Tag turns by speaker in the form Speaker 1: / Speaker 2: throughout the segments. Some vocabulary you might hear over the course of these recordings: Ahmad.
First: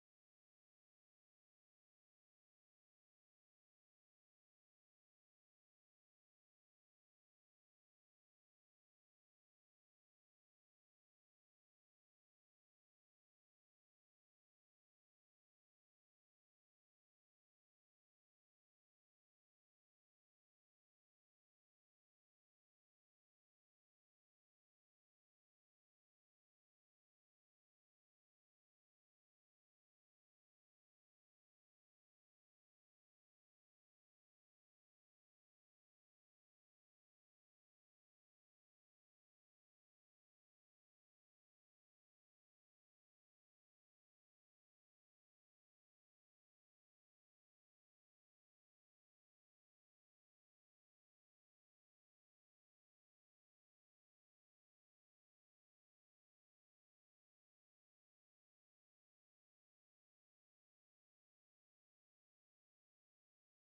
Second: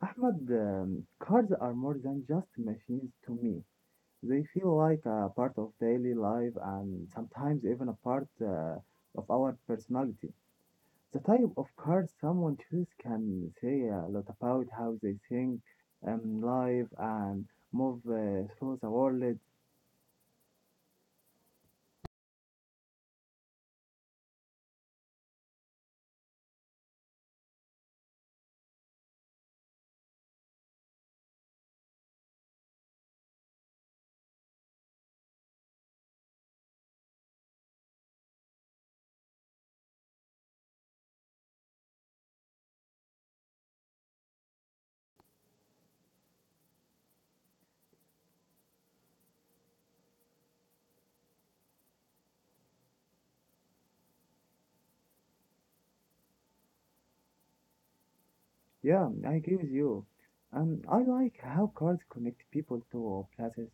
Speaker 1: Ahmad, cars are more than just machines to me. They feel like a part of daily life and sometimes even a part of our personality. The type of cars someone chooses can say a lot about how they think, live, and move through the world. Yeah, I agree with you. I like how cars connect people to places.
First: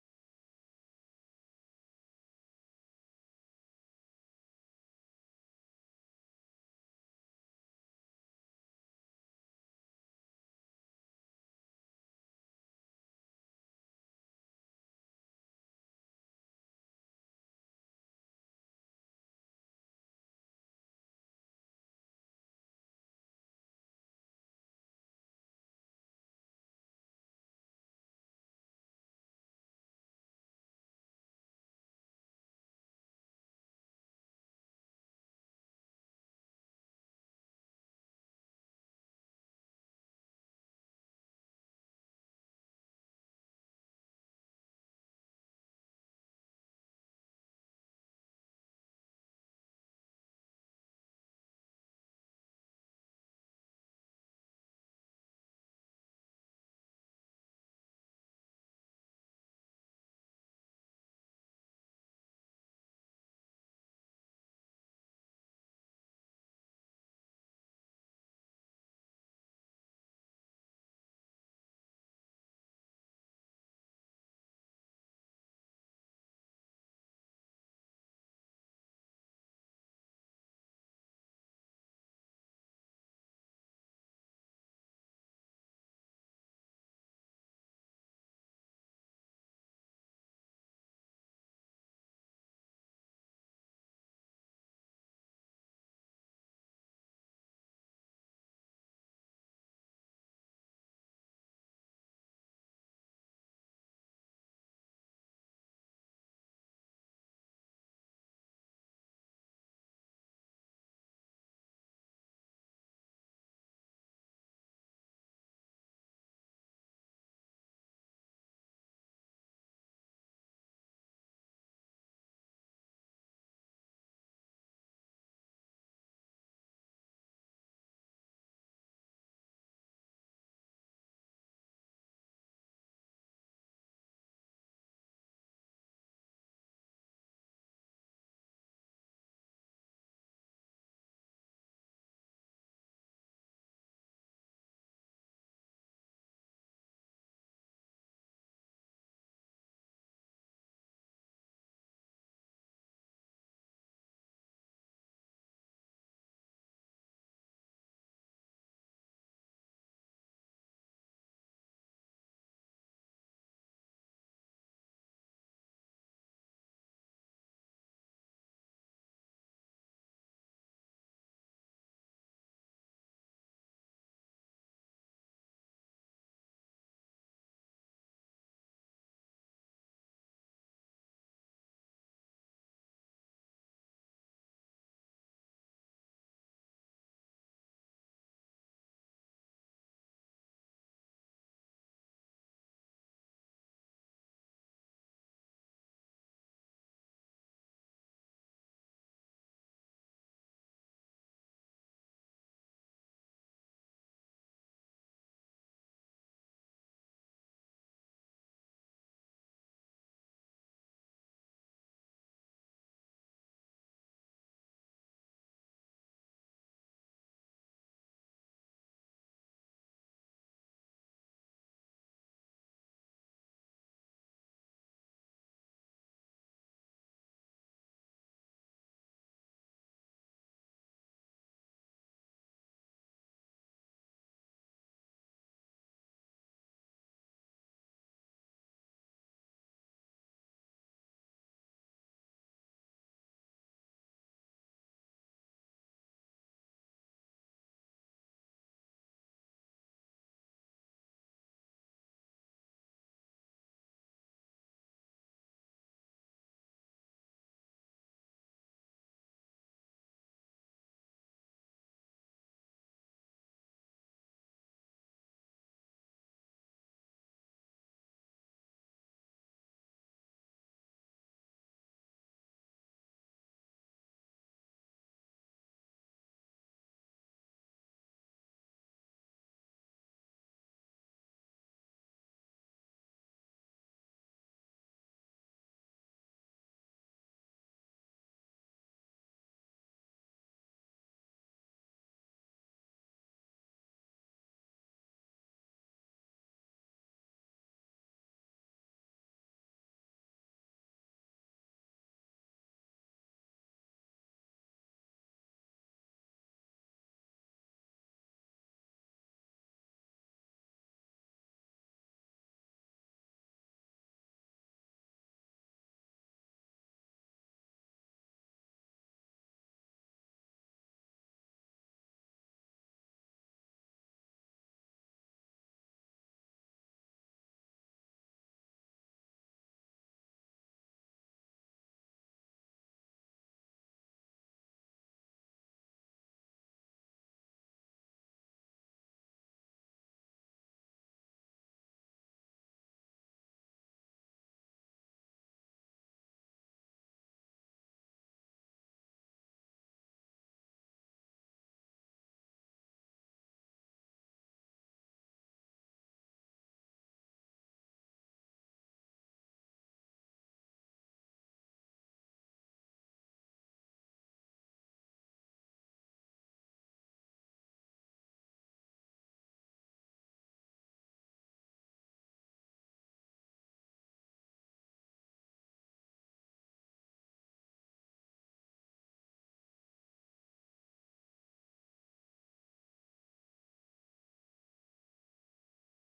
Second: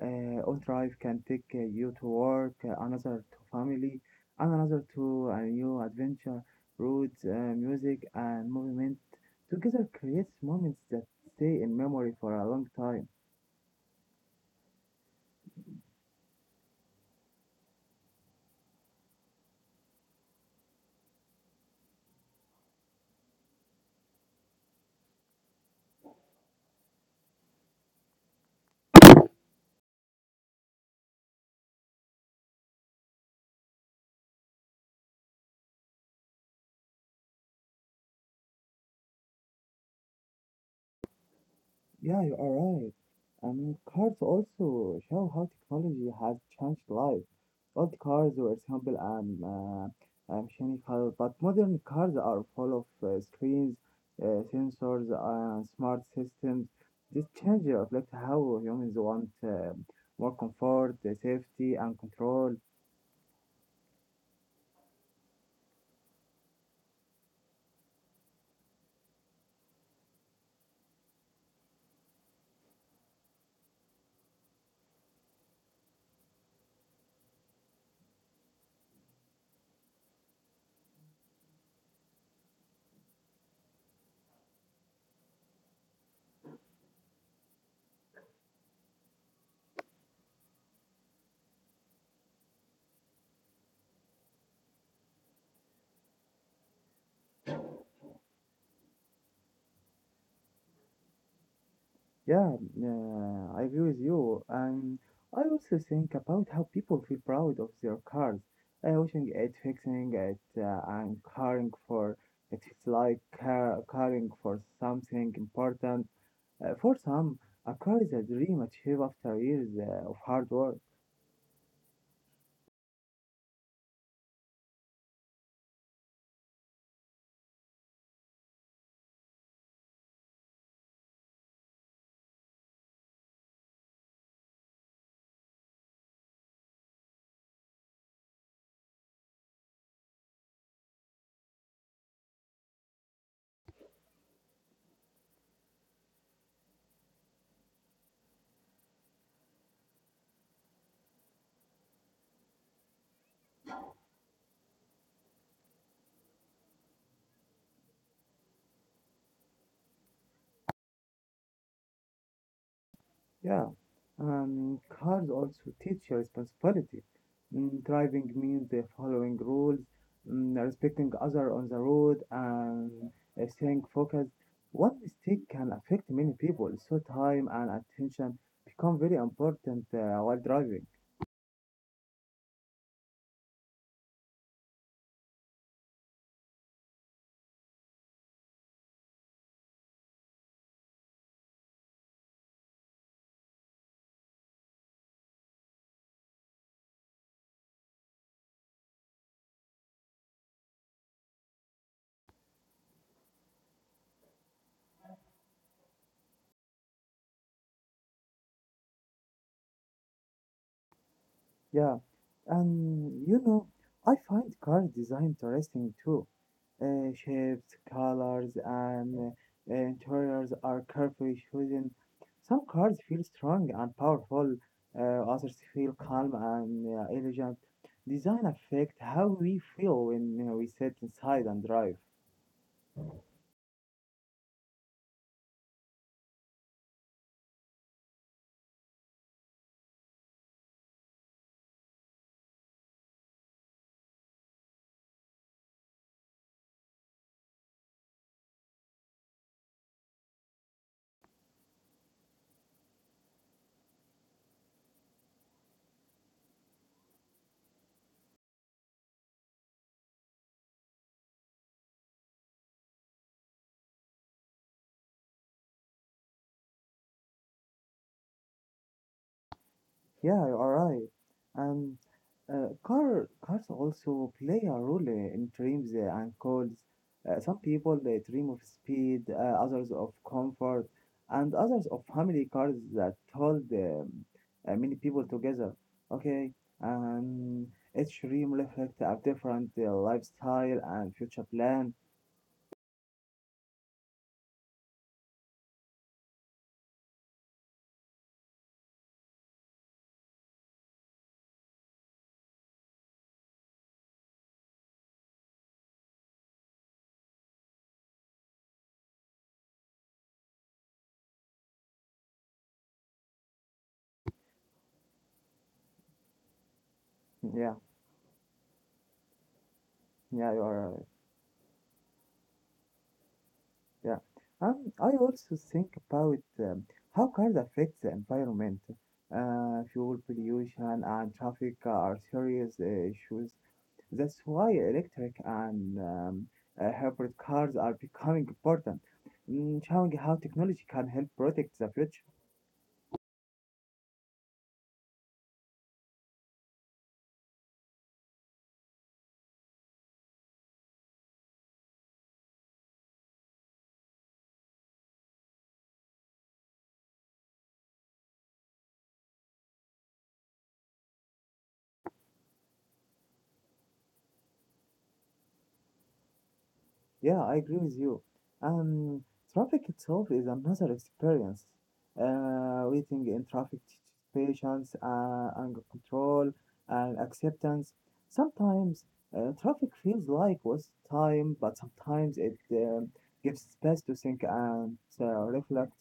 Speaker 1: On drive can take you to work, another to family, and another to a new adventure. Roads, music, and movement together creates moments that stay in memory for a long time. Yeah, you are right. I mean, cars also show how technology has changed life. Old cars were simple and mechanical, but modern cars are full of screens, sensors, and smart systems. This change reflects how humans want more comfort, safety, and control. Yeah, I agree with you. And I also think about how people feel proud of their cars, washing it, fixing it, and caring for it. It's like car caring for something important. For some, a car is a dream achieved after years of hard work. Yeah, cars also teach you responsibility. Mm, driving means following rules, mm, respecting other on the road, and staying focused. One mistake can affect many people, so time and attention become very important while driving. Yeah, and I find cars design interesting too. Shapes, colors, and interiors are carefully chosen. Some cards feel strong and powerful, others feel calm and elegant. Design affects how we feel when you we sit inside and drive. Yeah, you are right. And cars also play a role in dreams and goals. Some people they dream of speed, others of comfort, and others of family cars that hold many people together. Okay, and each dream reflects a different lifestyle and future plan. Yeah, yeah, you are right. Yeah. I also think about how cars affect the environment. Fuel pollution and traffic are serious issues. That's why electric and hybrid cars are becoming important, mm, showing how technology can help protect the future. Yeah, I agree with you. Um, Traffic itself is another experience. Waiting in traffic teaches patience, anger control, and acceptance. Sometimes traffic feels like waste time, but sometimes it gives space to think and reflect.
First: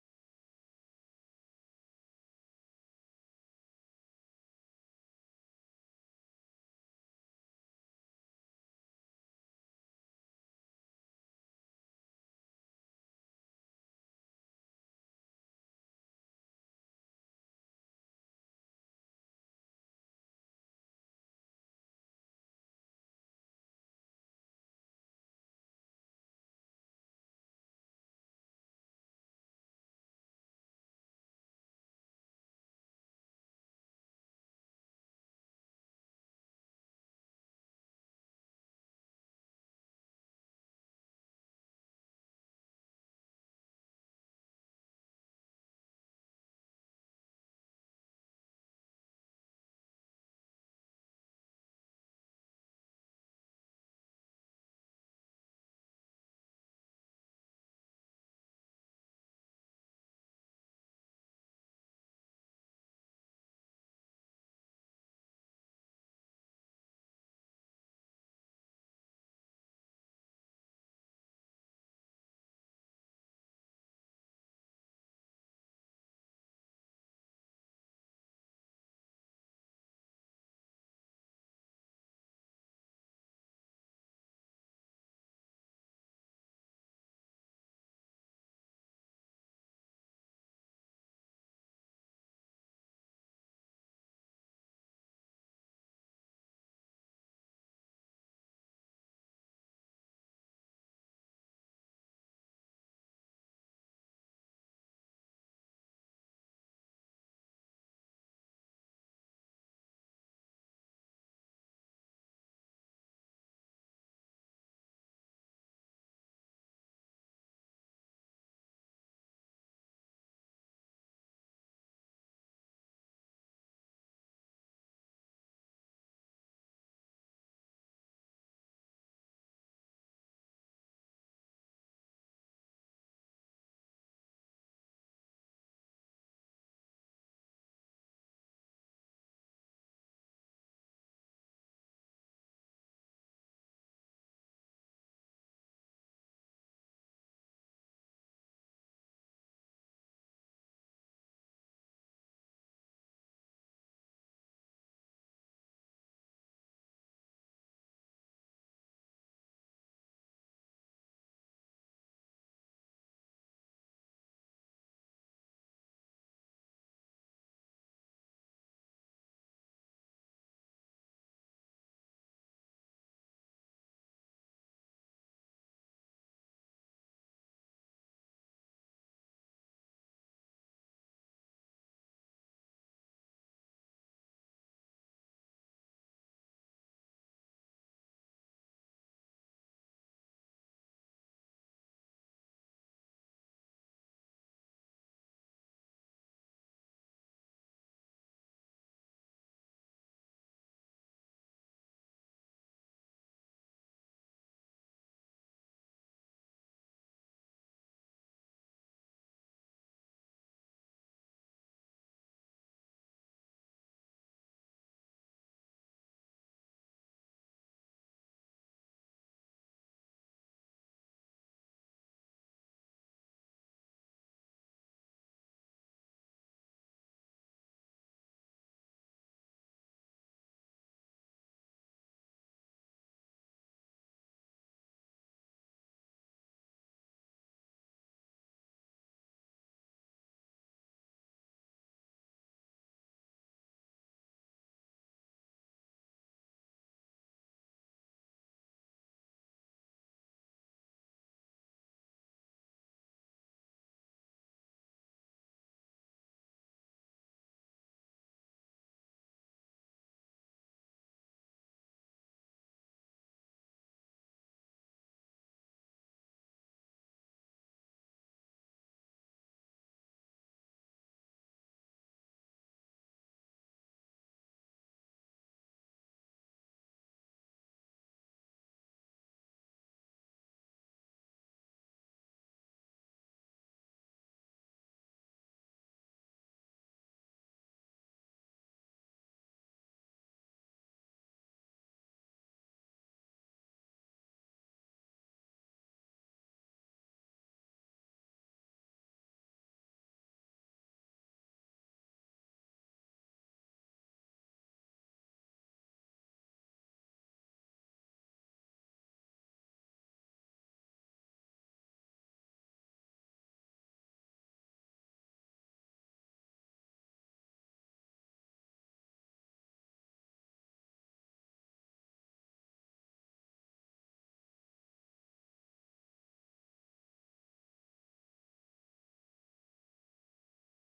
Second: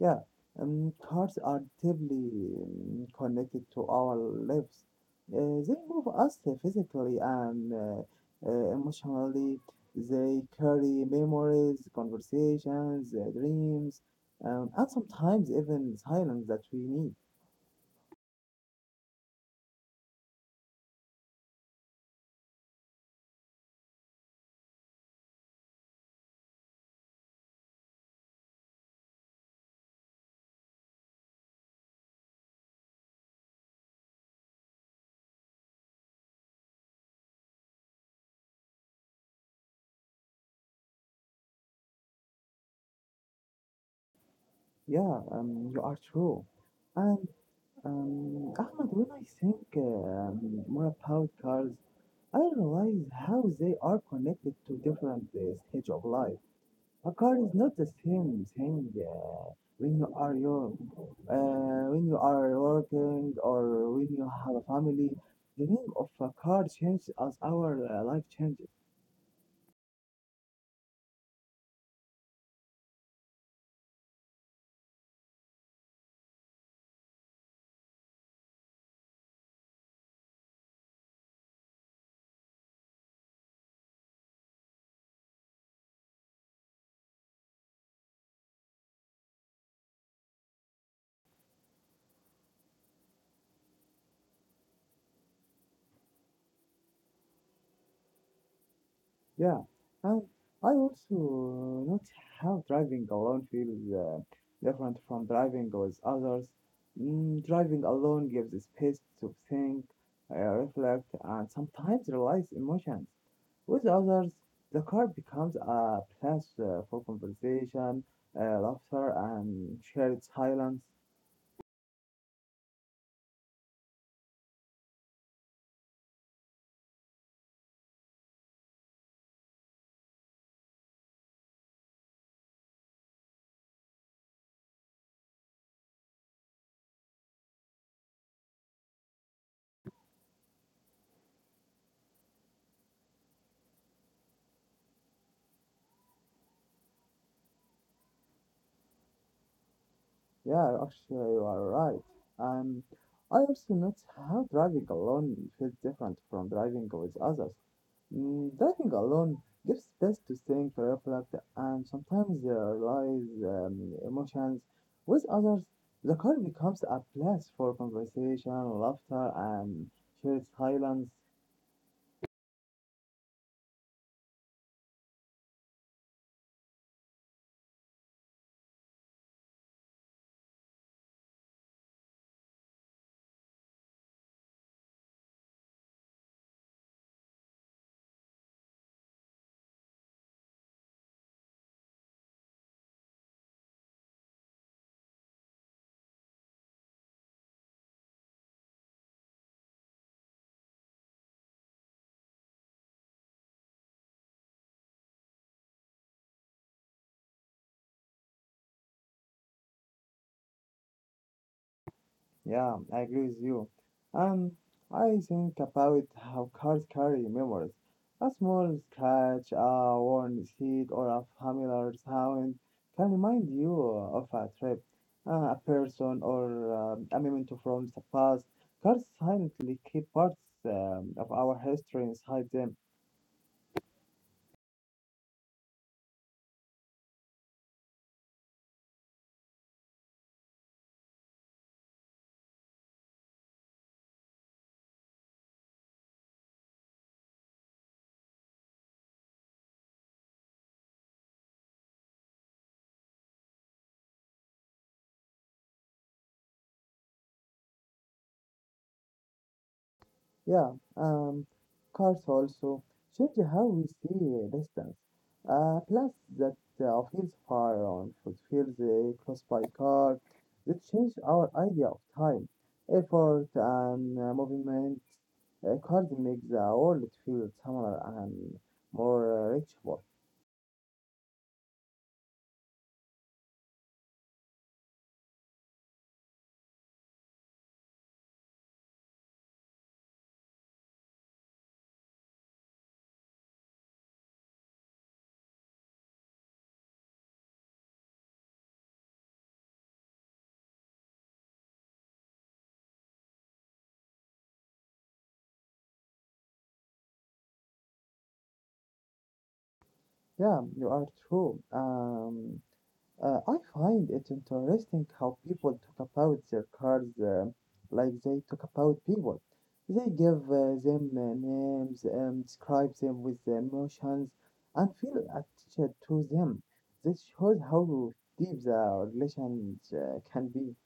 Speaker 1: Yeah, cars are deeply connected to our lives. They move us physically and emotionally. They carry memories, conversations, dreams, and sometimes even silence that we need. Yeah, you are true. And Ahmed, when I think more about cars, I realize how they are connected to different stage of life. A car is not the same thing when you are young, when you are working, or when you have a family. The name of a car changes as our life changes. Yeah, and I also notice how driving alone feels different from driving with others. Mm, driving alone gives space to think, reflect, and sometimes realize emotions. With others, the car becomes a place for conversation, laughter, and shared silence. Yeah, actually, you are right. Um, I also notice how driving alone feels different from driving with others. Mm, Diving alone gives space to think, reflect, and sometimes realize emotions. With others, the car becomes a place for conversation, laughter, and shared silence. Yeah, I agree with you. And I think about how cars carry memories. A small scratch, a worn seat, or a familiar sound can remind you of a trip, a person, or a memento from the past. Cars silently keep parts of our history inside them. Yeah, cars also change how we see distance. A place that feels far on should feels close by car. They change our idea of time, effort, and movement. Cars make the world feel smaller and more reachable. Yeah, you are true. I find it interesting how people talk about their cars like they talk about people. They give them names, describe them with the emotions, and feel attached to them. This shows how deep the relation can be.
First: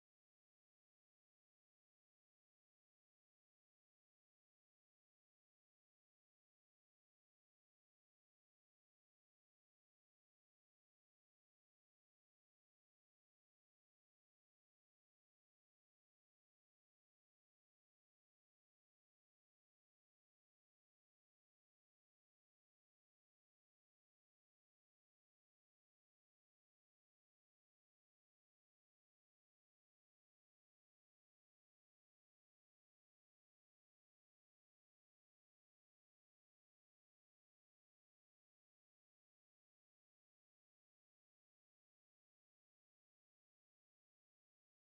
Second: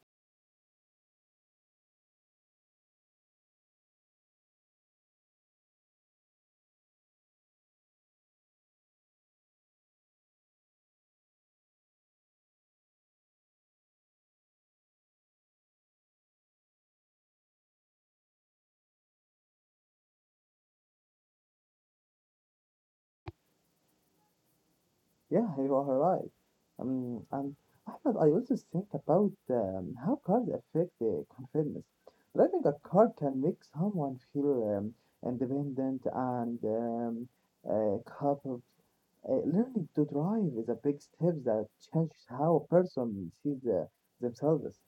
Speaker 1: Yeah, you are right. And Ahmed, I also think about how cars affect the confidence. Driving a car can make someone feel independent and capable. Learning to drive is a big step that changes how a person sees themselves.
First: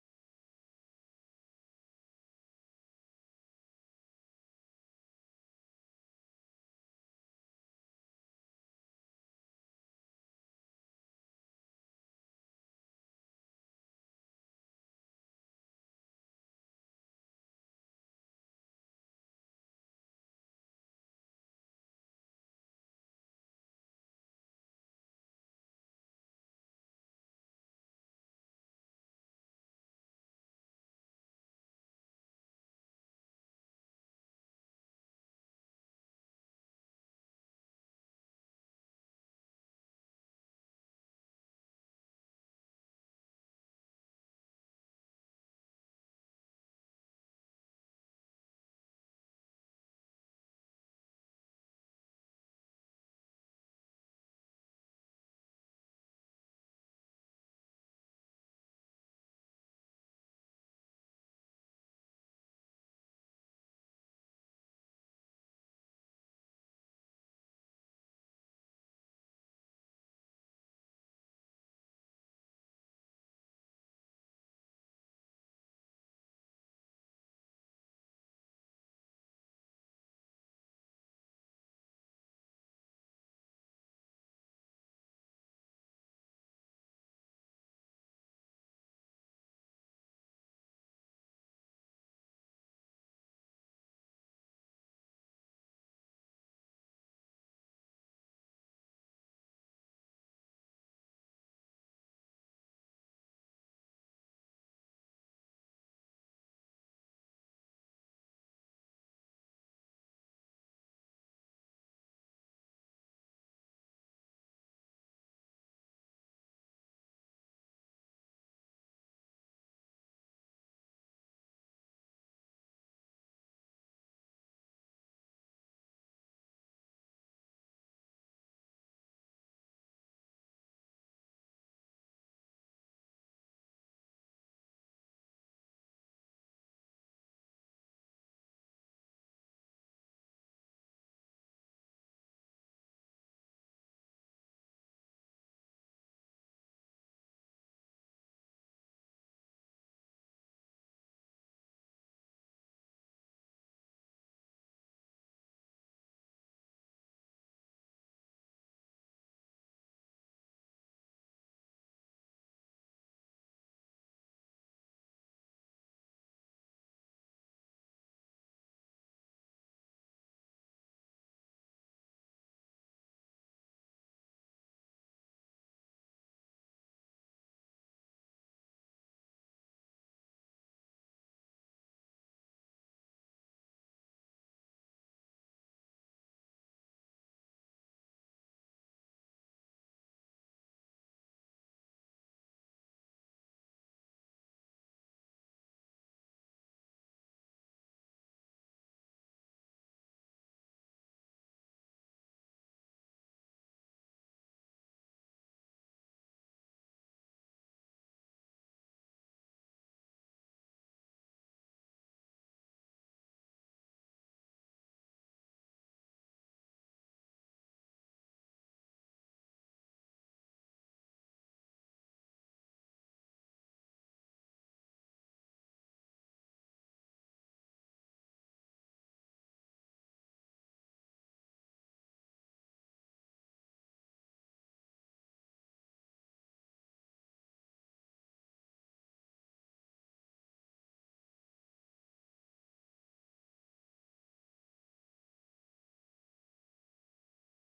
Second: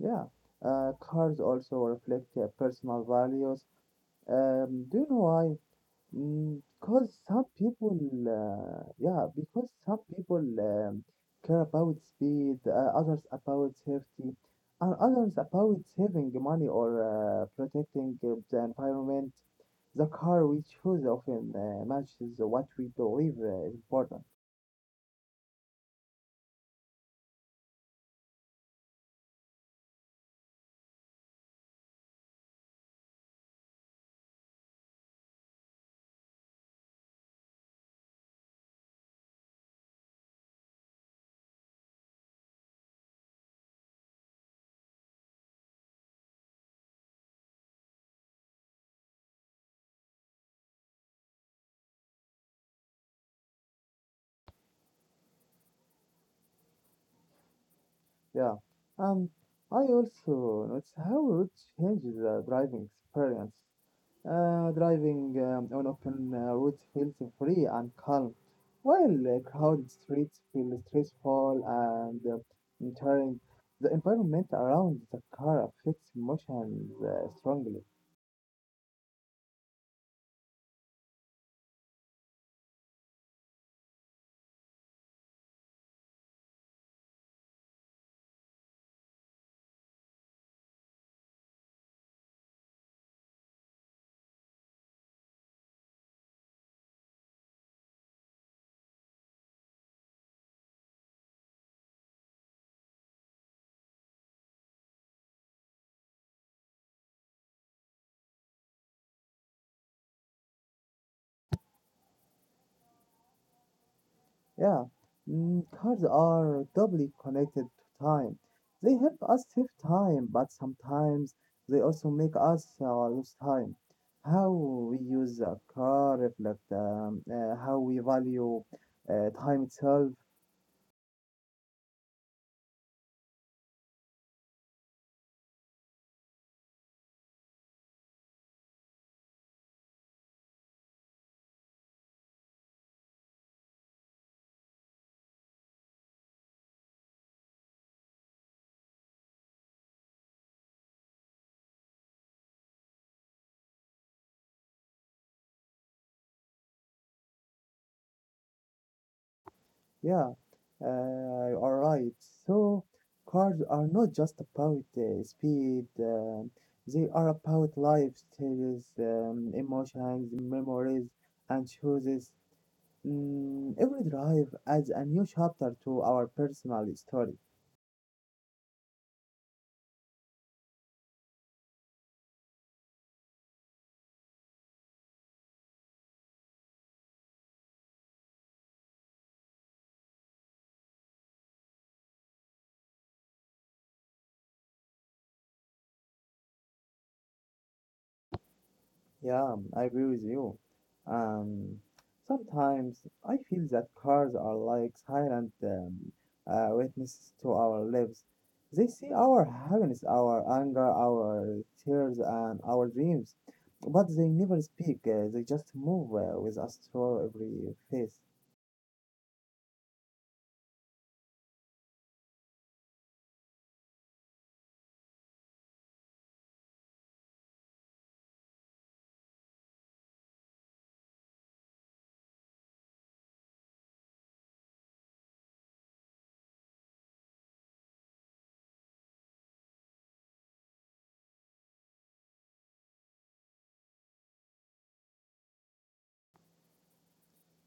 Speaker 1: Yeah, cars also reflect personal values. Do you know why? Because some people, yeah, because some people care about speed, others about safety, and others about saving money or protecting the environment. The car we choose often matches what we believe is important. Yeah, and I also notice how routes changes the driving experience. Driving on open roads feels free and calm, while crowded streets feel stressful and tiring. The environment around the car affects emotions strongly. Yeah, mm, cars are doubly connected to time. They help us save time, but sometimes they also make us lose time. How we use a car reflect how we value time itself. Yeah, you are right. So, cars are not just about speed, they are about life stages, emotions, memories, and choices. Mm, every drive adds a new chapter to our personal story. Yeah, I agree with you. Um, Sometimes I feel that cars are like silent witnesses to our lives. They see our happiness, our anger, our tears, and our dreams, but they never speak. They just move with us through every phase.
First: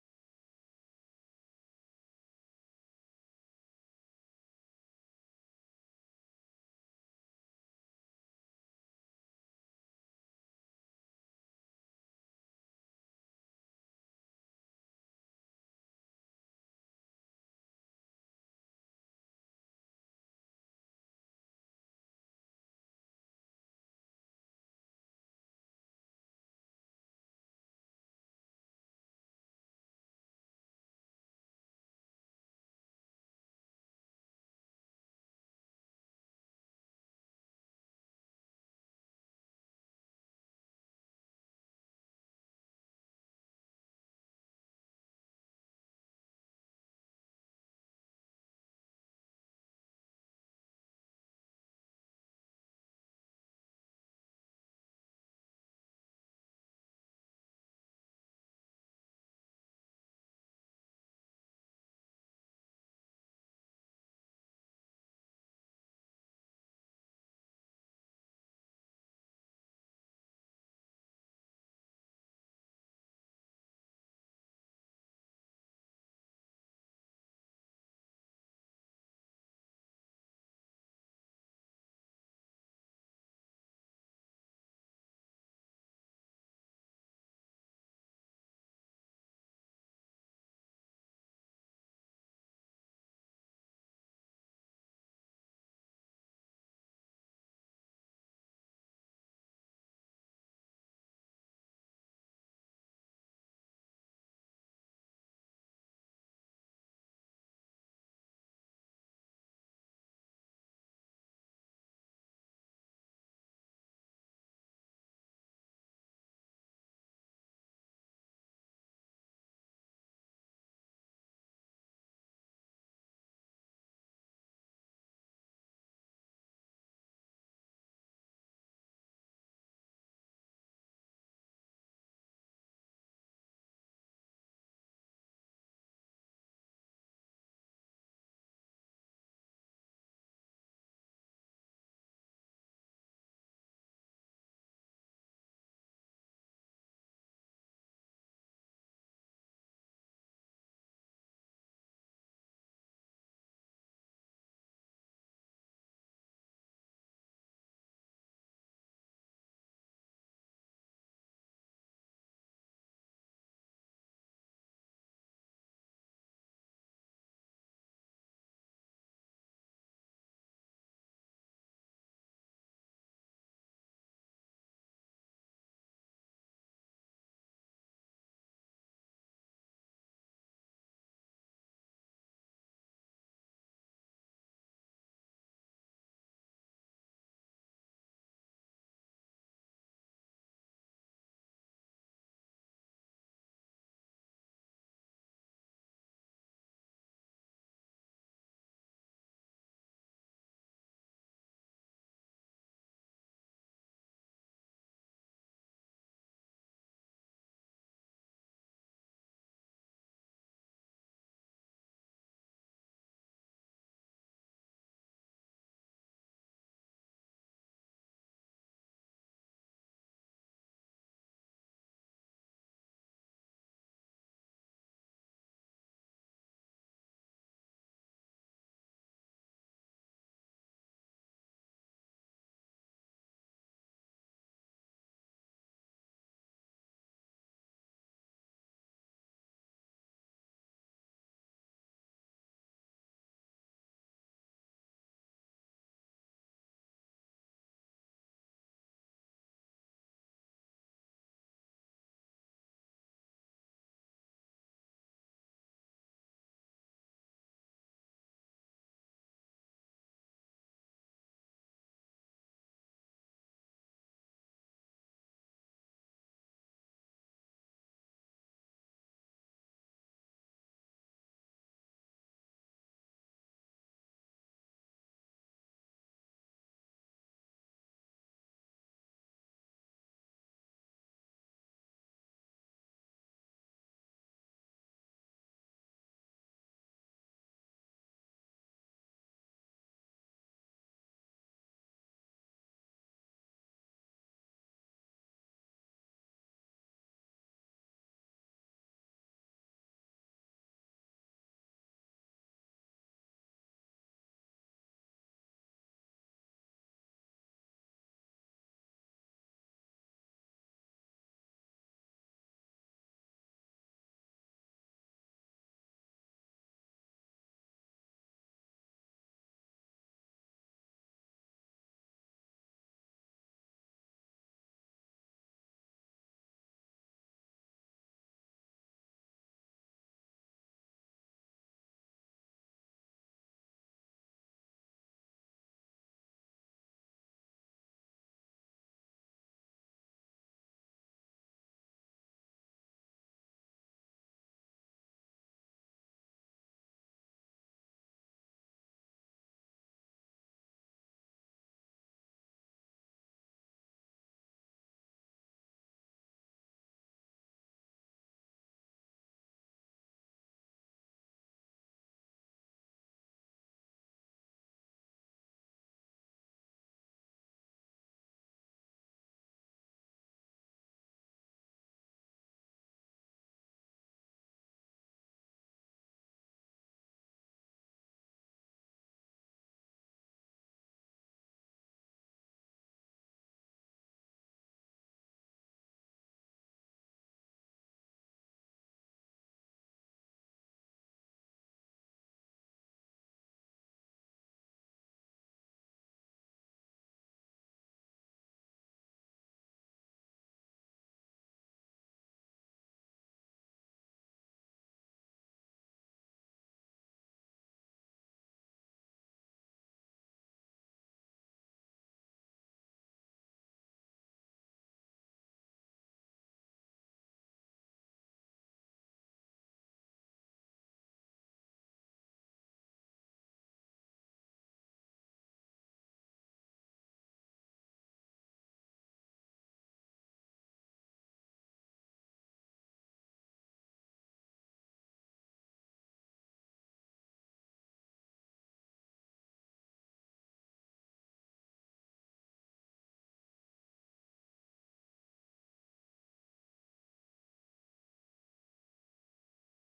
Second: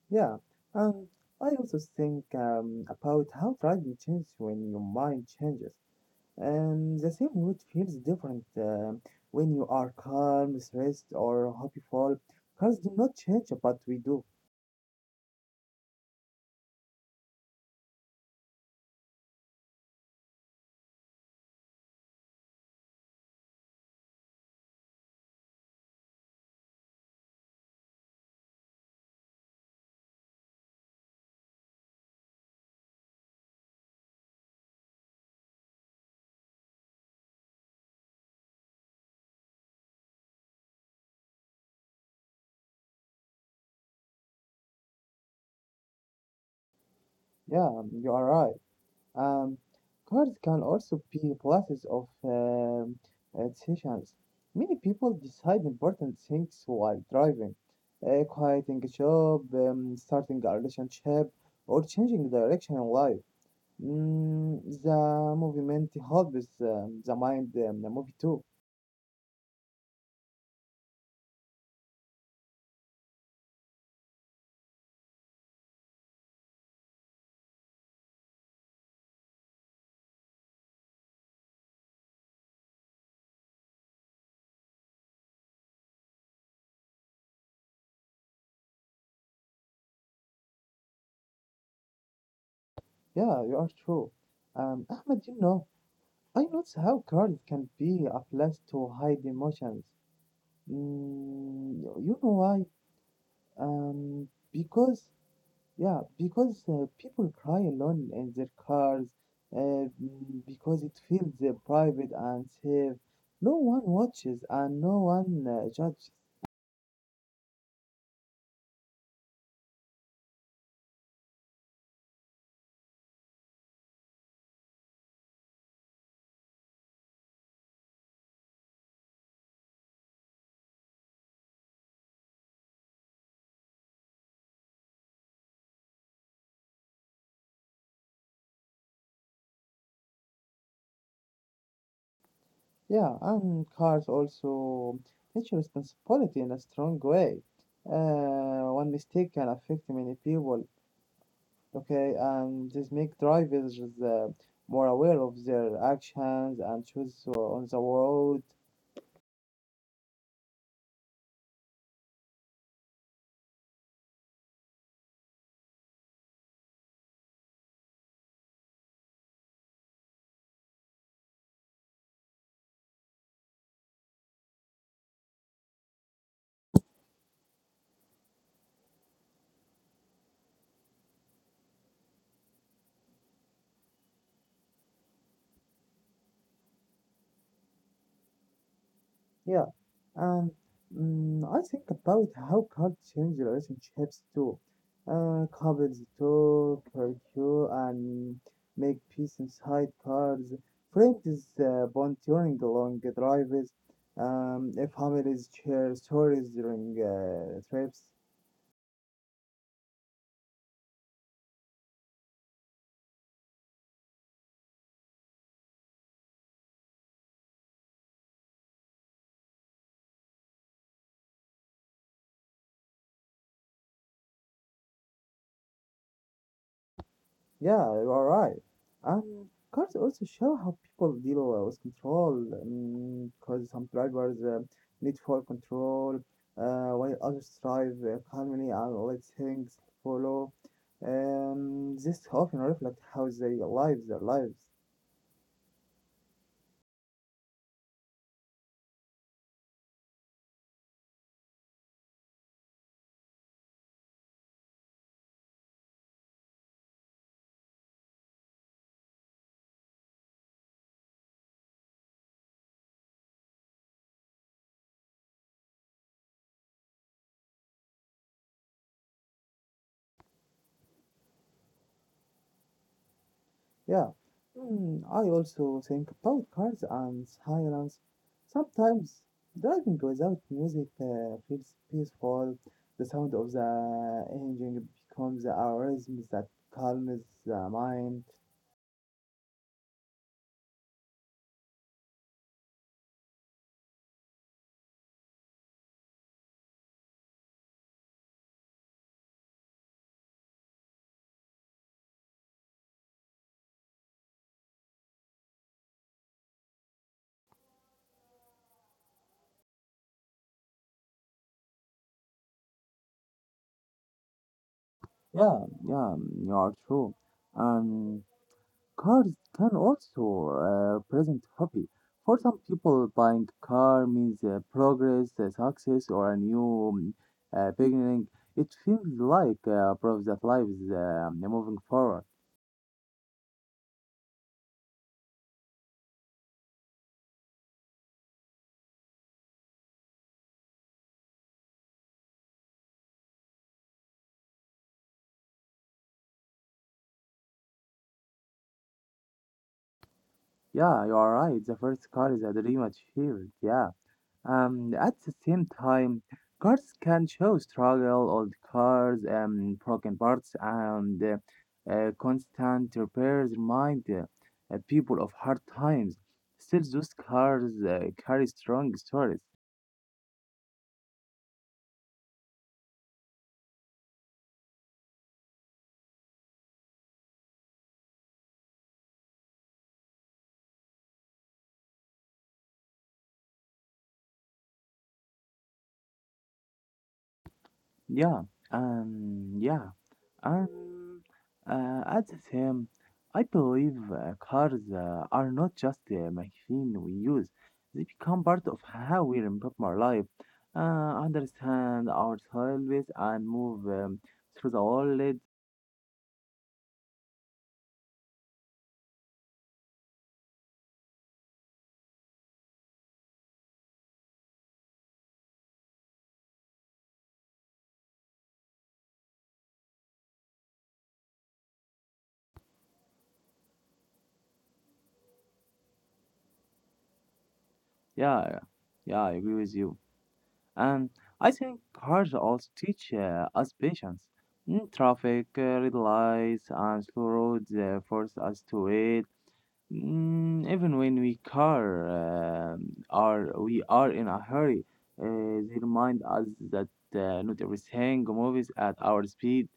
Speaker 1: Yeah, and I also think about how driving changes when your mind changes. The same mood feels different when you are calm, stressed, or hopeful. Cars do not change, but we do. Yeah, you are right. Um, Cars can also be places of decisions. Many people decide important things while driving, quitting a job, starting a relationship, or changing direction in life. Mm, the movement helps the mind, the movie too. Yeah, you are true. Ahmed, you know, I notice how girls can be a place to hide emotions. Mm, you know why? Um, because, yeah, because people cry alone in their cars, uh, because it feels private and safe. No one watches and no one judges. Yeah, and cars also teach responsibility in a strong way. One mistake can affect many people. Okay, and this make drivers more aware of their actions and choices on the road. Yeah, and mm, I think about how cars change relationships too. Couples talk, argue, and make peace inside cars. Friends bond during the long drives. If families share stories during trips. Yeah, you are right. And mm, cars also show how people deal with control, because some drivers need for control, while others drive calmly and let things follow. This often reflects how they live their lives. Yeah, mm, I also think about cars and silence. Sometimes driving without music feels peaceful. The sound of the engine becomes a rhythm that calms the mind. Yeah, yeah, you are true. Um, Cars can also present happy. For some people, buying a car means progress, success, or a new beginning. It feels like proof that life is moving forward. Yeah, you are right. The first car is a dream achieved. Yeah. At the same time, cards can show struggle, old cars, broken parts, and constant repairs remind people of hard times. Still, those cars carry strong stories. Yeah, um, yeah, um, at the same, I believe cars are not just a machine we use; they become part of how we remember our life, understand ourselves, and move through the world. Yeah, yeah, yeah, I agree with you. And I think cars also teach us patience. Mm, traffic, red lights, and slow roads force us to wait. Mm, even when we are in a hurry, they remind us that not everything moves at our speed.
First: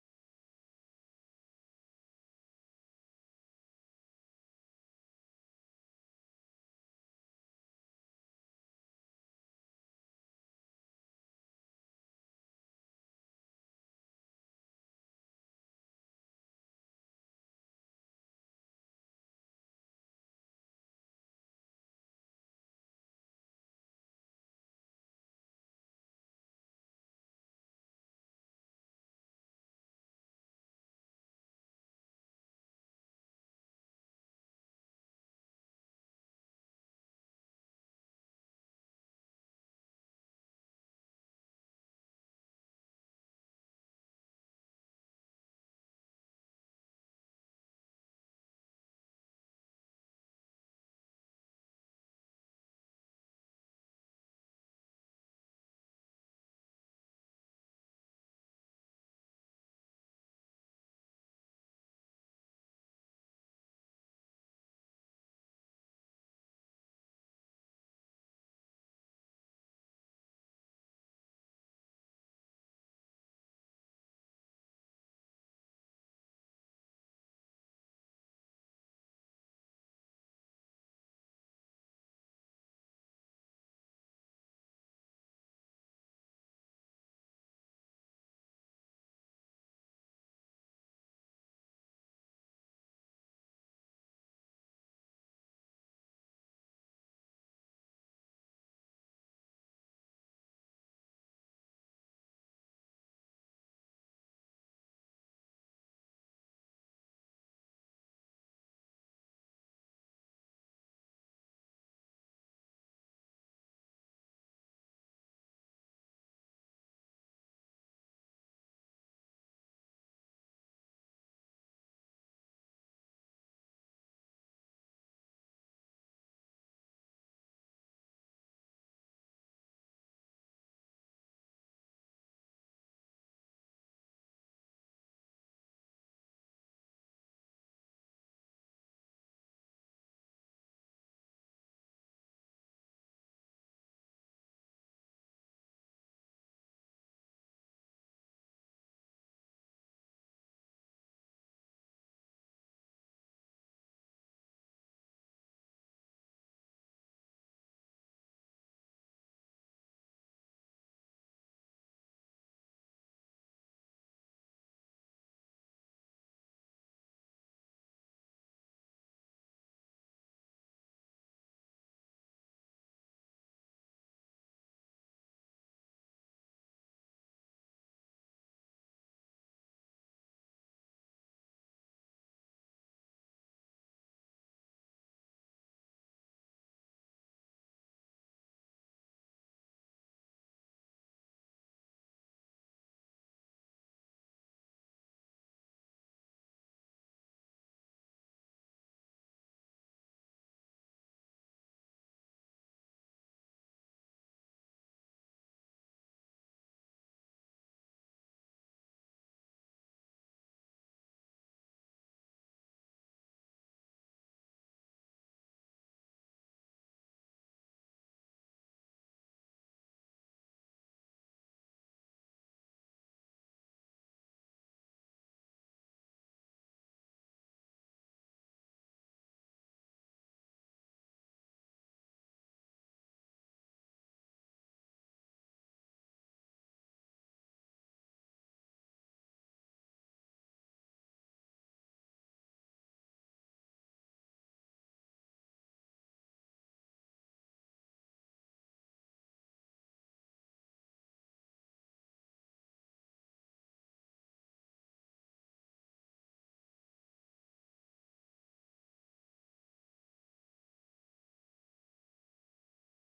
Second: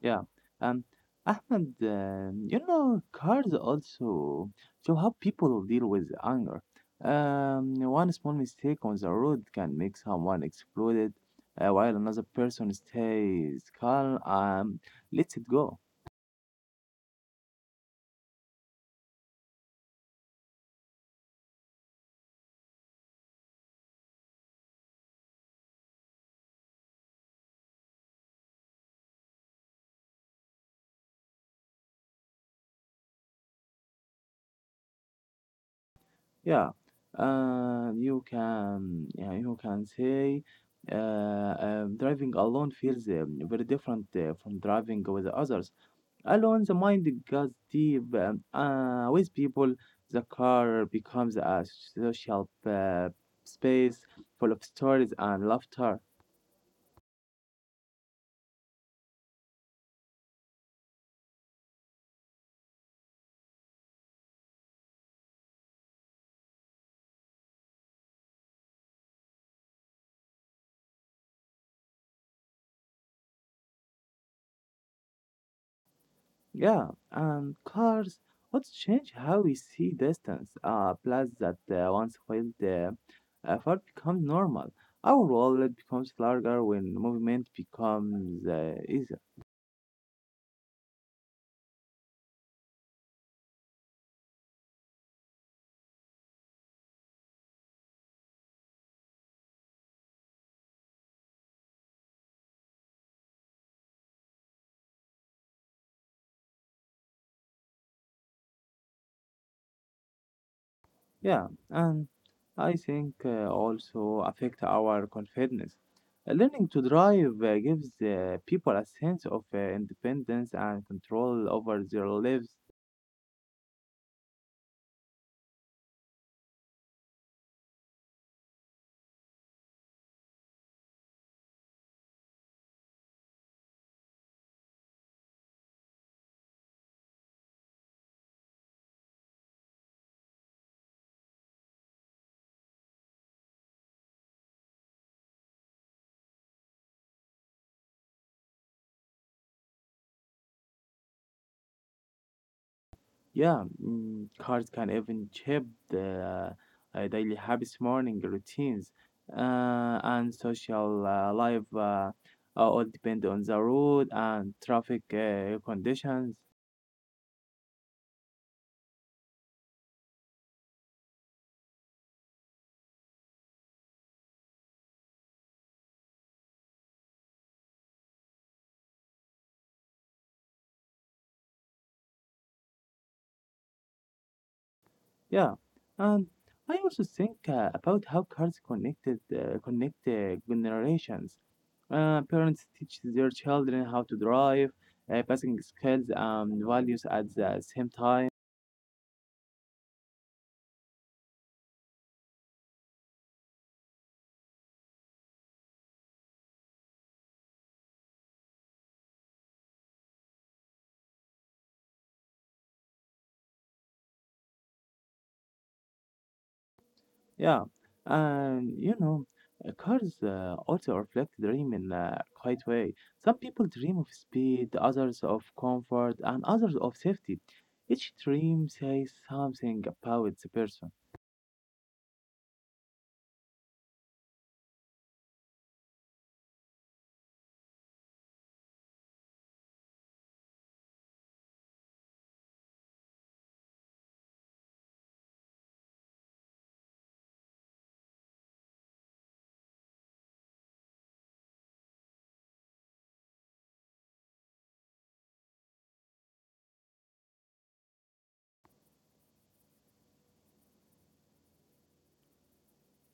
Speaker 1: Yeah. Um, Ahmed, you know, cars also show how people deal with anger. One small mistake on the road can make someone exploded, while another person stays calm and lets it go. Yeah, you can yeah, you can say driving alone feels very different from driving with others. Alone, the mind goes deep. With people, the car becomes a social space full of stories and laughter. Yeah, and cars also change how we see distance. A place that once felt far becomes normal. Our world becomes larger when movement becomes easier. Yeah, and I think also affect our confidence. Learning to drive gives people a sense of independence and control over their lives. Yeah, mm, cards can even shape the daily habits, morning routines, and social life all depend on the road and traffic conditions. Yeah, and I also think about how cards connect generations. Parents teach their children how to drive, passing skills and values at the same time. Yeah, and you know, cars also reflect dream in a quite way. Some people dream of speed, others of comfort, and others of safety. Each dream says something about the person.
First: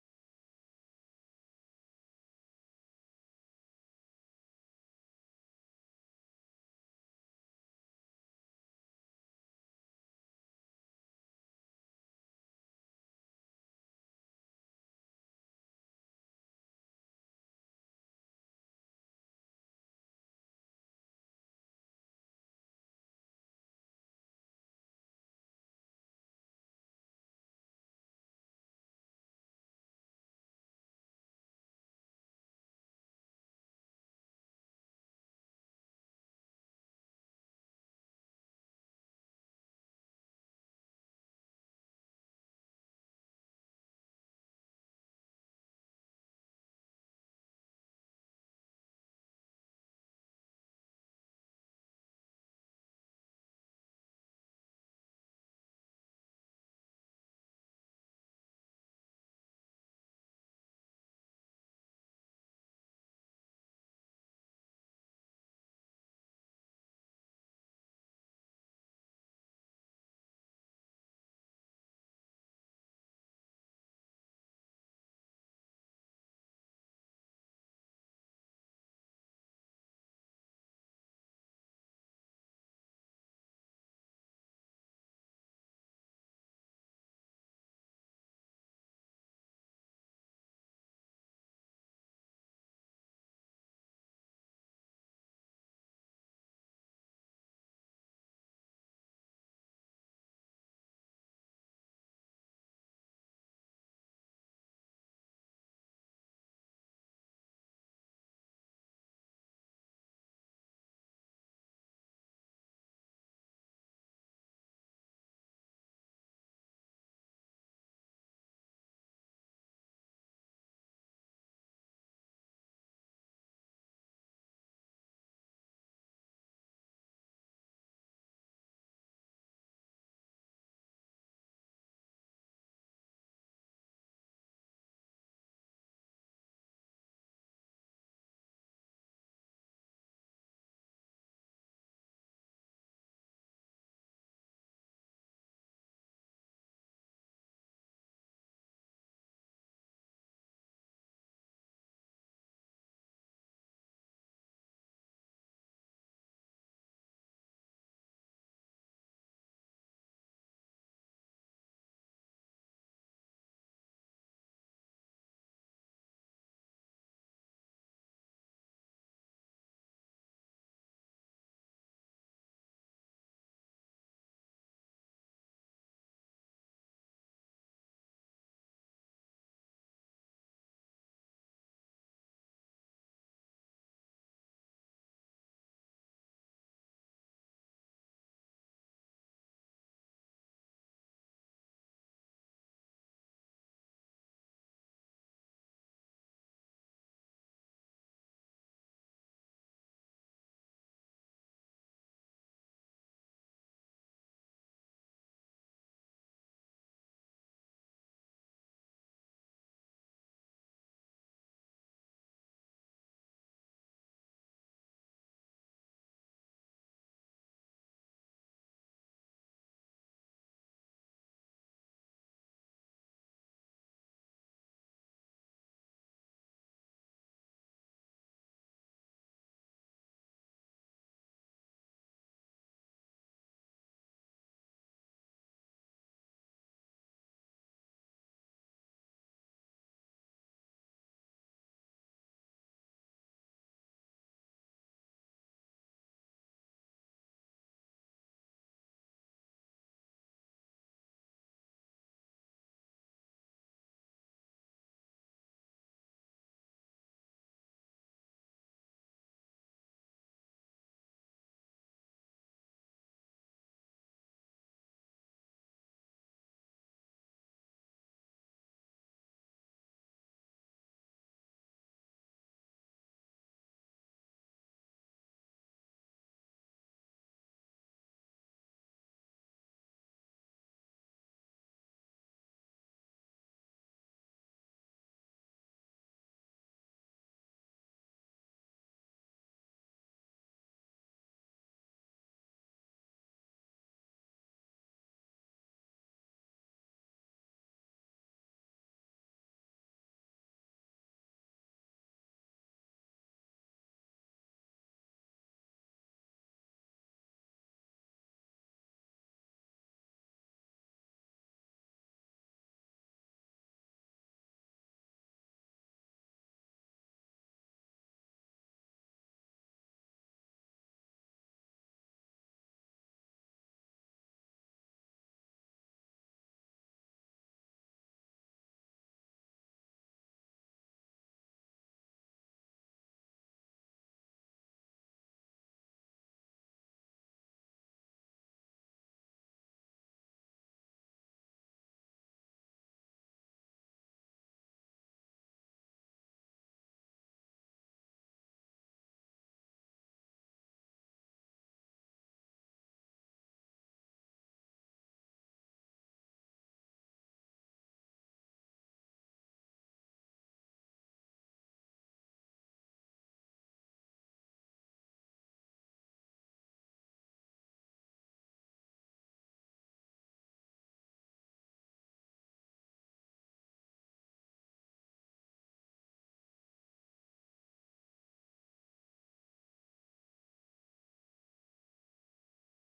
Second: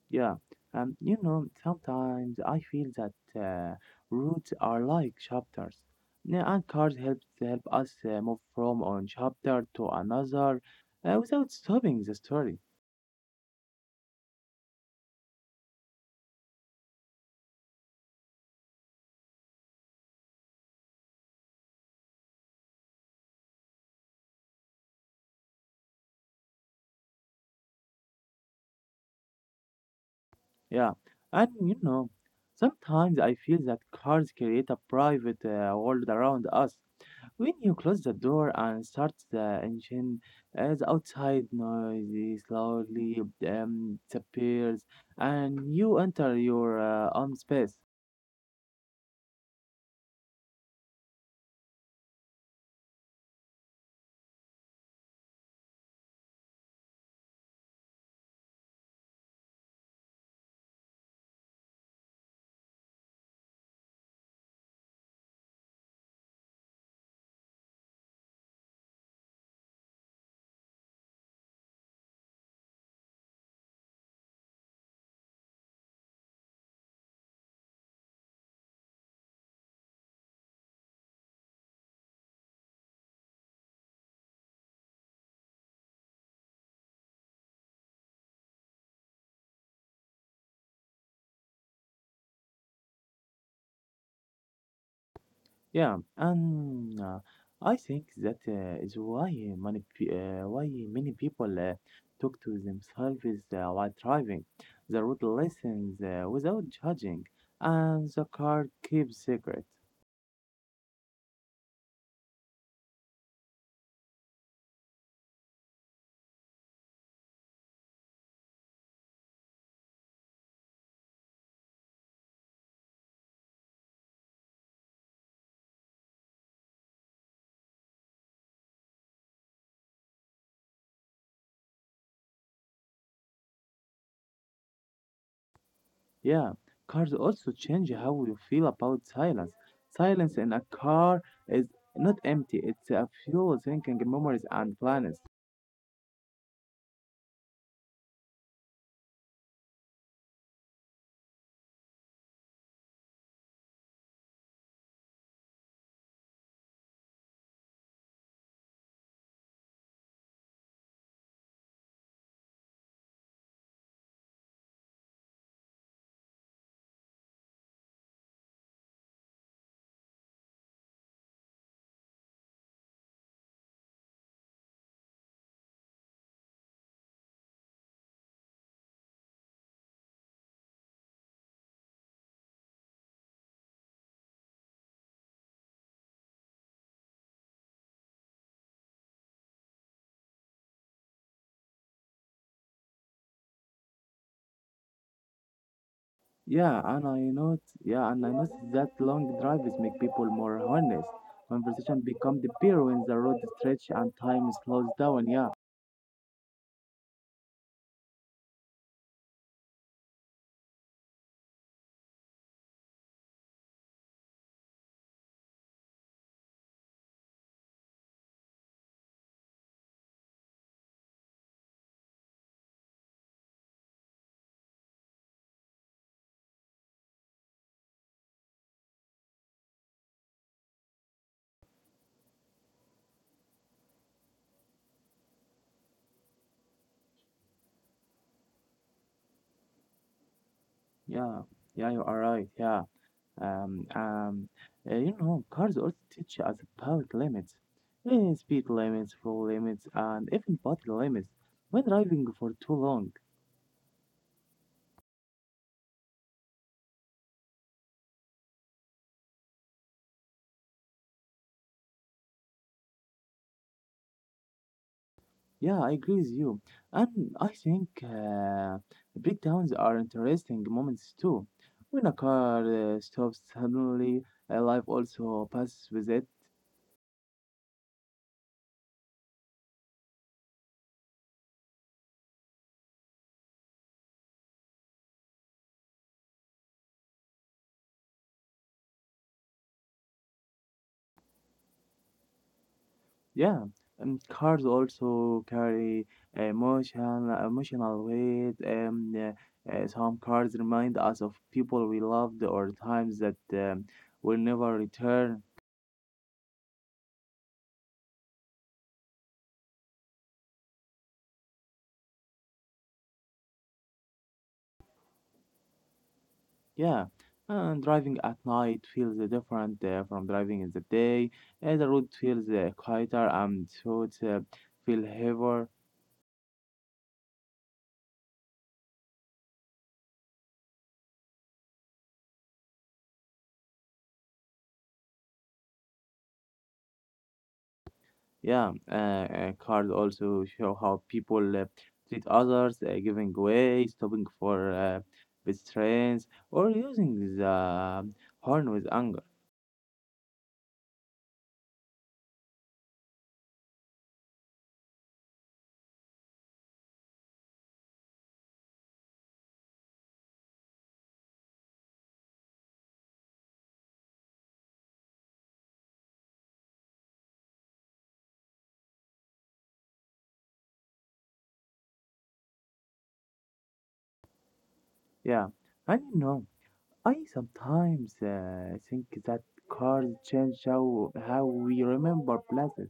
Speaker 1: Yeah, and you know, sometimes I feel that routes are like chapters. Yeah, and cars help us move from one chapter to another without stopping the story. Yeah, and you know, sometimes I feel that cars create a private world around us. When you close the door and start the engine, as outside noise slowly disappears, and you enter your own space. Yeah, and I think that is why why many people talk to themselves while driving. The road listens without judging, and the car keeps secret. Yeah, cars also change how you feel about silence. Silence in a car is not empty; it's a fuel, thinking, memories, and plans. Yeah, and I know yeah, and I noticed that long drives make people more honest. Conversation become the beer when the road stretch and time slows down. Yeah, yeah, yeah, you are right. Yeah, um, um, you know, cars also teach us about limits. Eh, speed limits, full limits, and even body limits. When driving for too long, yeah, I agree with you. And I think breakdowns are interesting moments too. When a car stops suddenly, life also passes with it. Yeah, and cars also carry emotional weight. Some cars remind us of people we loved or times that will never return. Yeah, and driving at night feels different from driving in the day. The road feels quieter and thoughts feel heavier. Yeah, cars also show how people treat others, giving way, stopping for pedestrians, or using the horn with anger. Yeah, and you know, I sometimes think that cars change how we remember places.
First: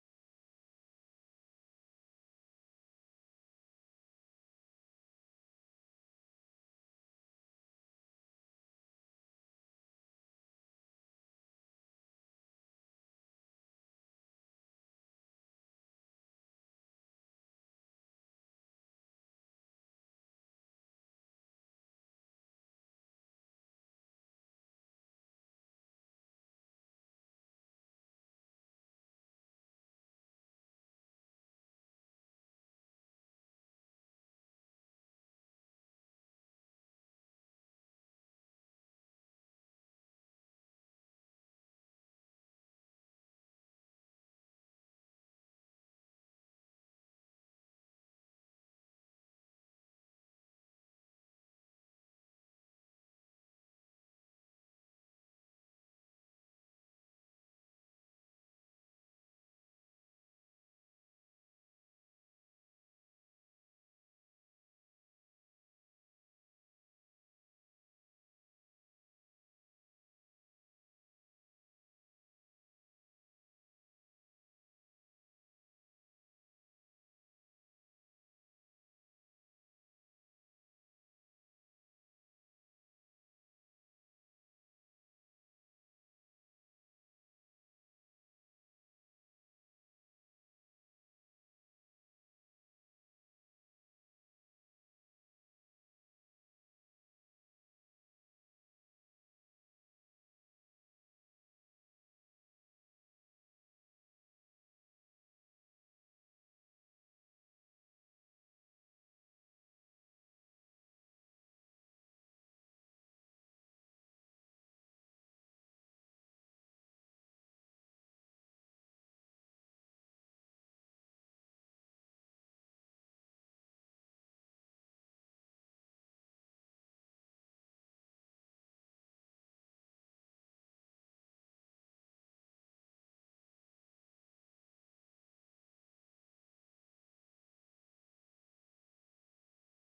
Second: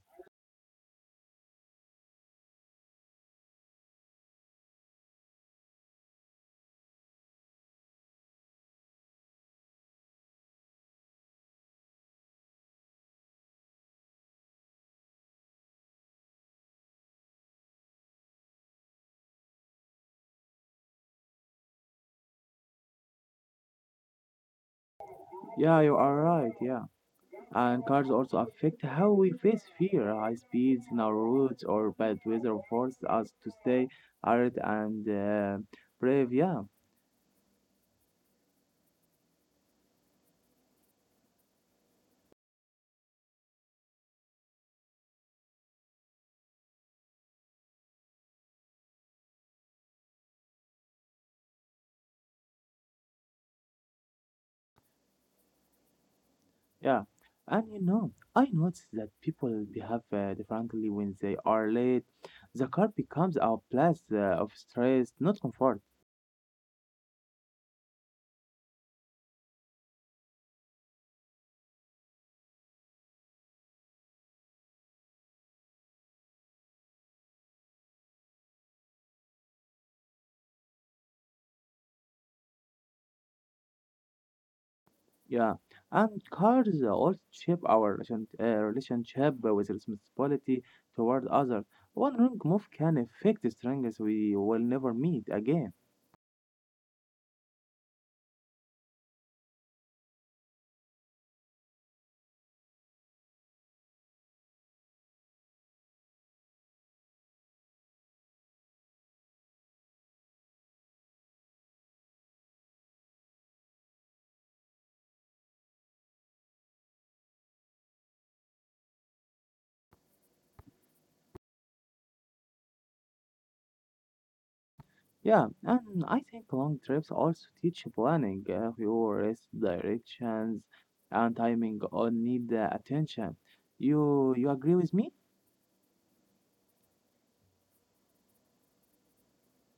Speaker 1: Yeah, you are right. Yeah. And cars also affect how we face fear. High speeds, narrow roads, or bad weather force us to stay alert and brave. Yeah, yeah. And you know, I noticed that people behave differently when they are late. The car becomes our place of stress, not comfort. Yeah, and cars also shape our relationship with responsibility toward others. One wrong move can affect strangers we will never meet again. Yeah, and I think long trips also teach planning, your rest directions, and timing all need attention. You agree with me?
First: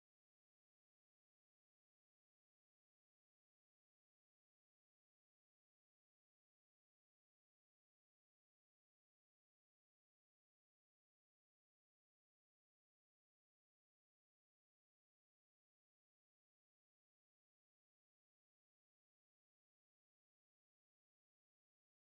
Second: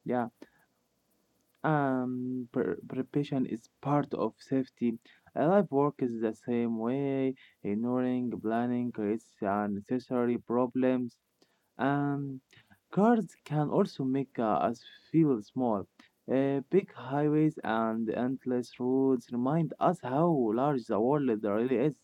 Speaker 1: Yeah. Preparation is part of safety. Life work is the same way. Ignoring planning creates unnecessary problems. Um, Cars can also make us feel small. Big highways and endless roads remind us how large the world really is.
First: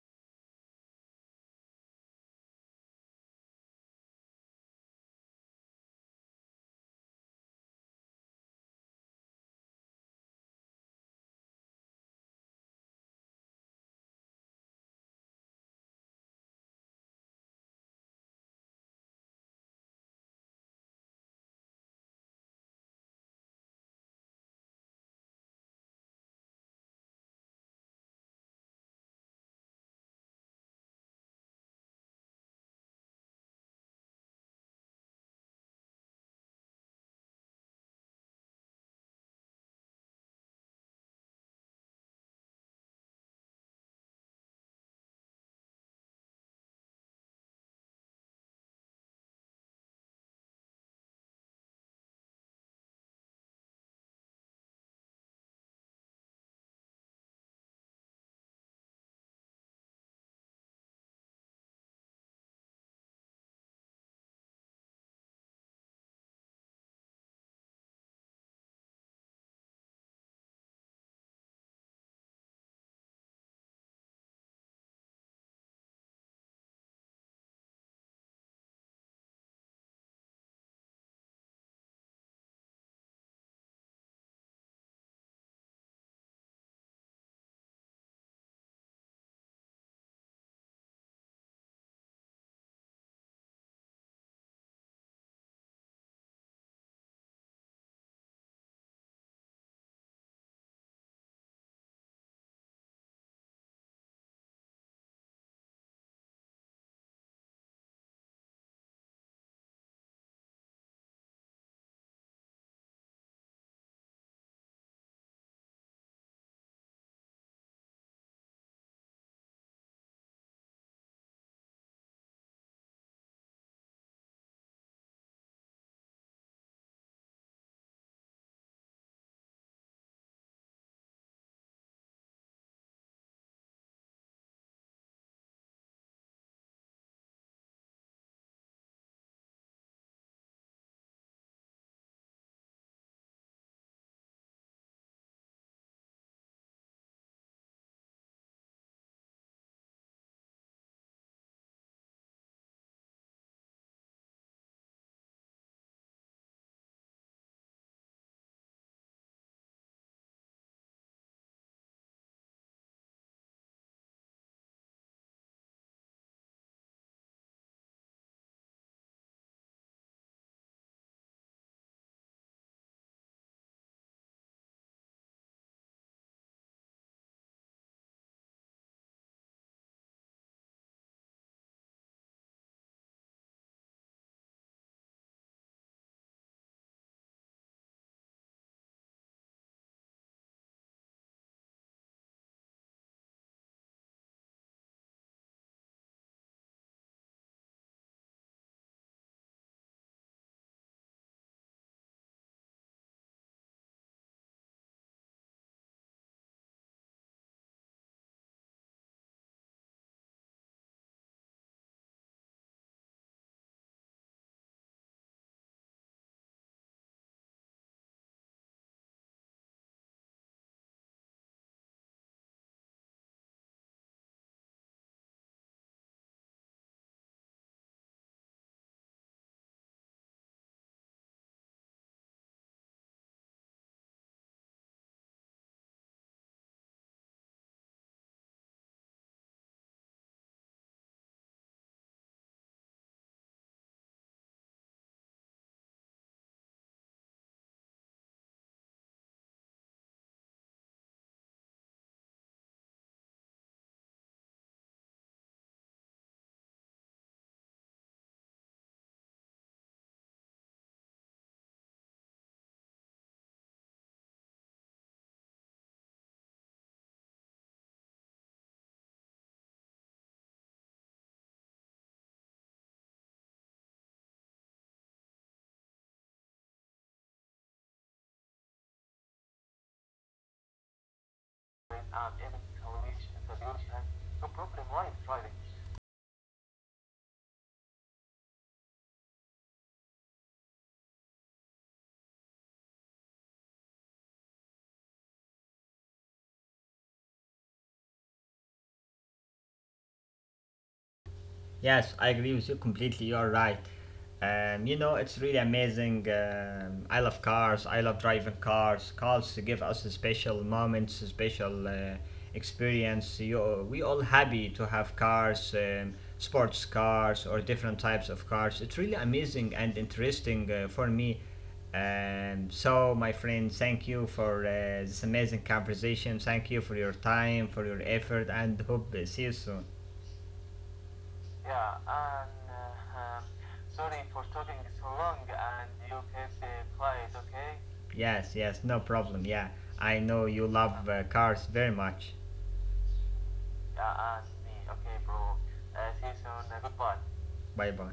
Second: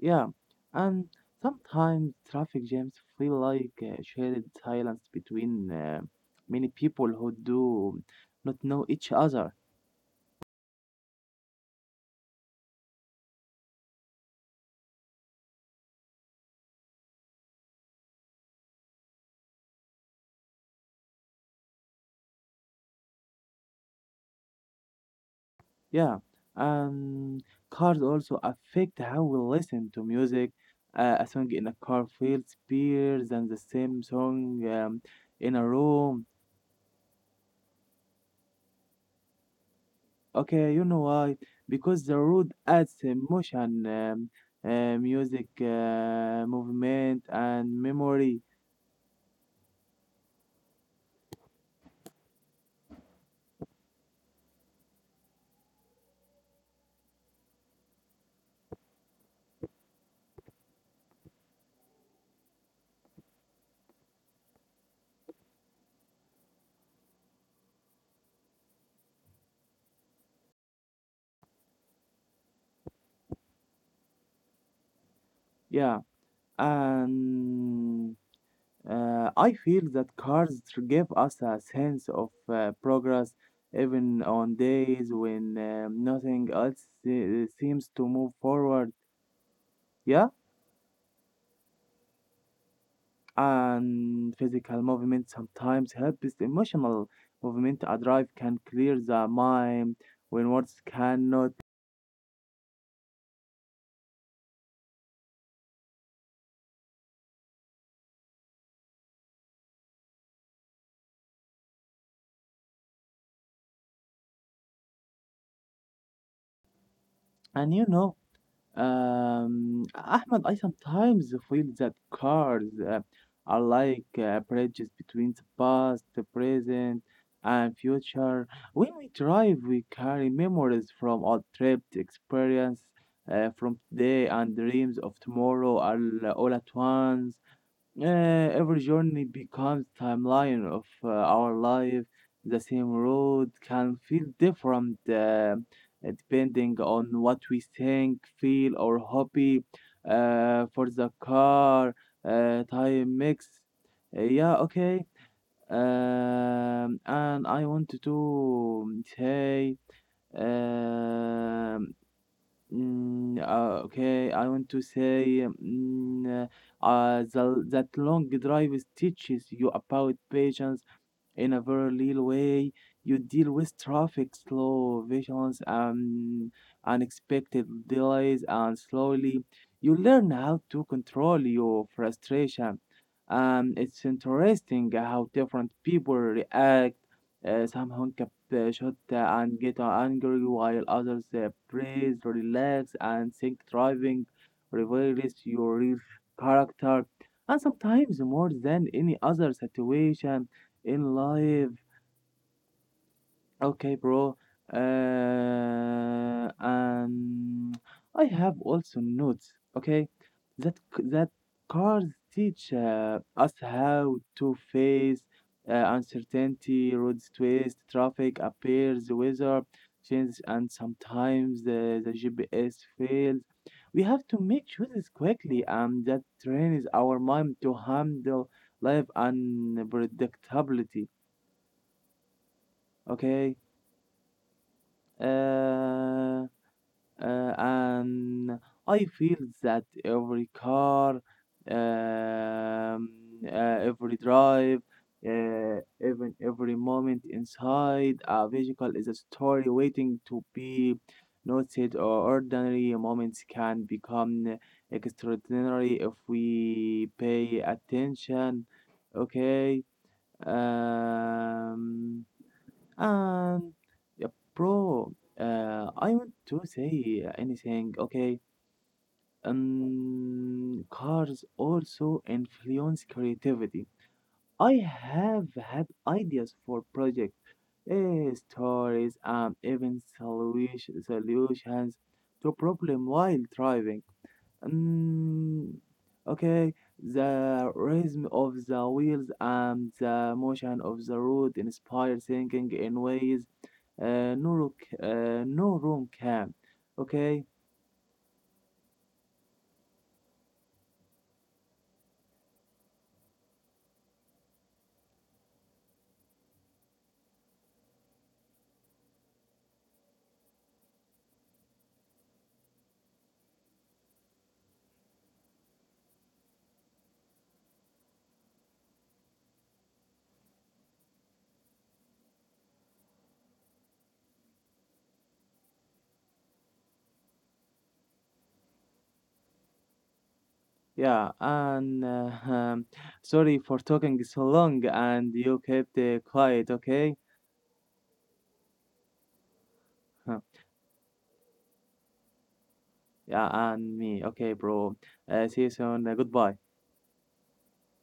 Speaker 1: Yeah, and sometimes traffic jams feel like shared silence between many people who do not know each other. Yeah, um, cars also affect how we listen to music. A song in a car feels better than the same song in a room. Okay, you know why? Because the road adds emotion, music, movement, and memory. Yeah, and I feel that cars give us a sense of progress even on days when nothing seems to move forward. Yeah, and physical movement sometimes helps emotional movement. A drive can clear the mind when words cannot. And you know, Ahmed, I sometimes feel that cars are like bridges between the past, the present, and future. When we drive, we carry memories from our trip, experience from today, and dreams of tomorrow all at once. Uh, every journey becomes timeline of our life. The same road can feel different depending on what we think, feel, or hobby. For the car, time mix. Yeah, okay. And I want to say, um, okay, I want to say that long drive teaches you about patience in a very real way. You deal with traffic, slow visions, and unexpected delays, and slowly you learn how to control your frustration. It's interesting how different people react. Some honk up the shot and get angry, while others praise, relax, and think driving reveals your real character. And sometimes more than any other situation in live. Okay, bro. Uh, um, I have also notes. Okay, that cars teach us how to face uncertainty, roads twist, traffic appears, weather changes, and sometimes the GPS fails. We have to make choices quickly, and that trains our mind to handle life unpredictability. Okay. uh, and I feel that every car, um, every drive, even every moment inside a vehicle is a story waiting to be noted, or ordinary moments can become extraordinary if we pay attention. Okay. Um, and yeah, bro, uh, I want to say anything, okay? Cars also influence creativity. I have had ideas for projects, eh, stories, and even solutions to problem while driving. Um, okay, the rhythm of the wheels and the motion of the road inspire thinking in ways uh, no, rook, no room can. Okay,
Speaker 2: Yes, I agree with you completely. You are right. It's really amazing. I love cars. I love driving cars. Cars give us special moments, special experience. We all happy to have cars, sports cars, or different types of cars. It's really amazing and interesting for me. So, my friend, thank you for this amazing conversation. Thank you for your time, for your effort, and hope see you soon.
Speaker 1: yeah, and sorry for talking so long, and you kept quiet. Okay,
Speaker 2: Yes, yes, no problem. Yeah, I know
Speaker 1: huh.
Speaker 2: you love cars very much.
Speaker 1: Yeah, and me. Okay, bro. See you soon. Goodbye.
Speaker 2: Bye bye.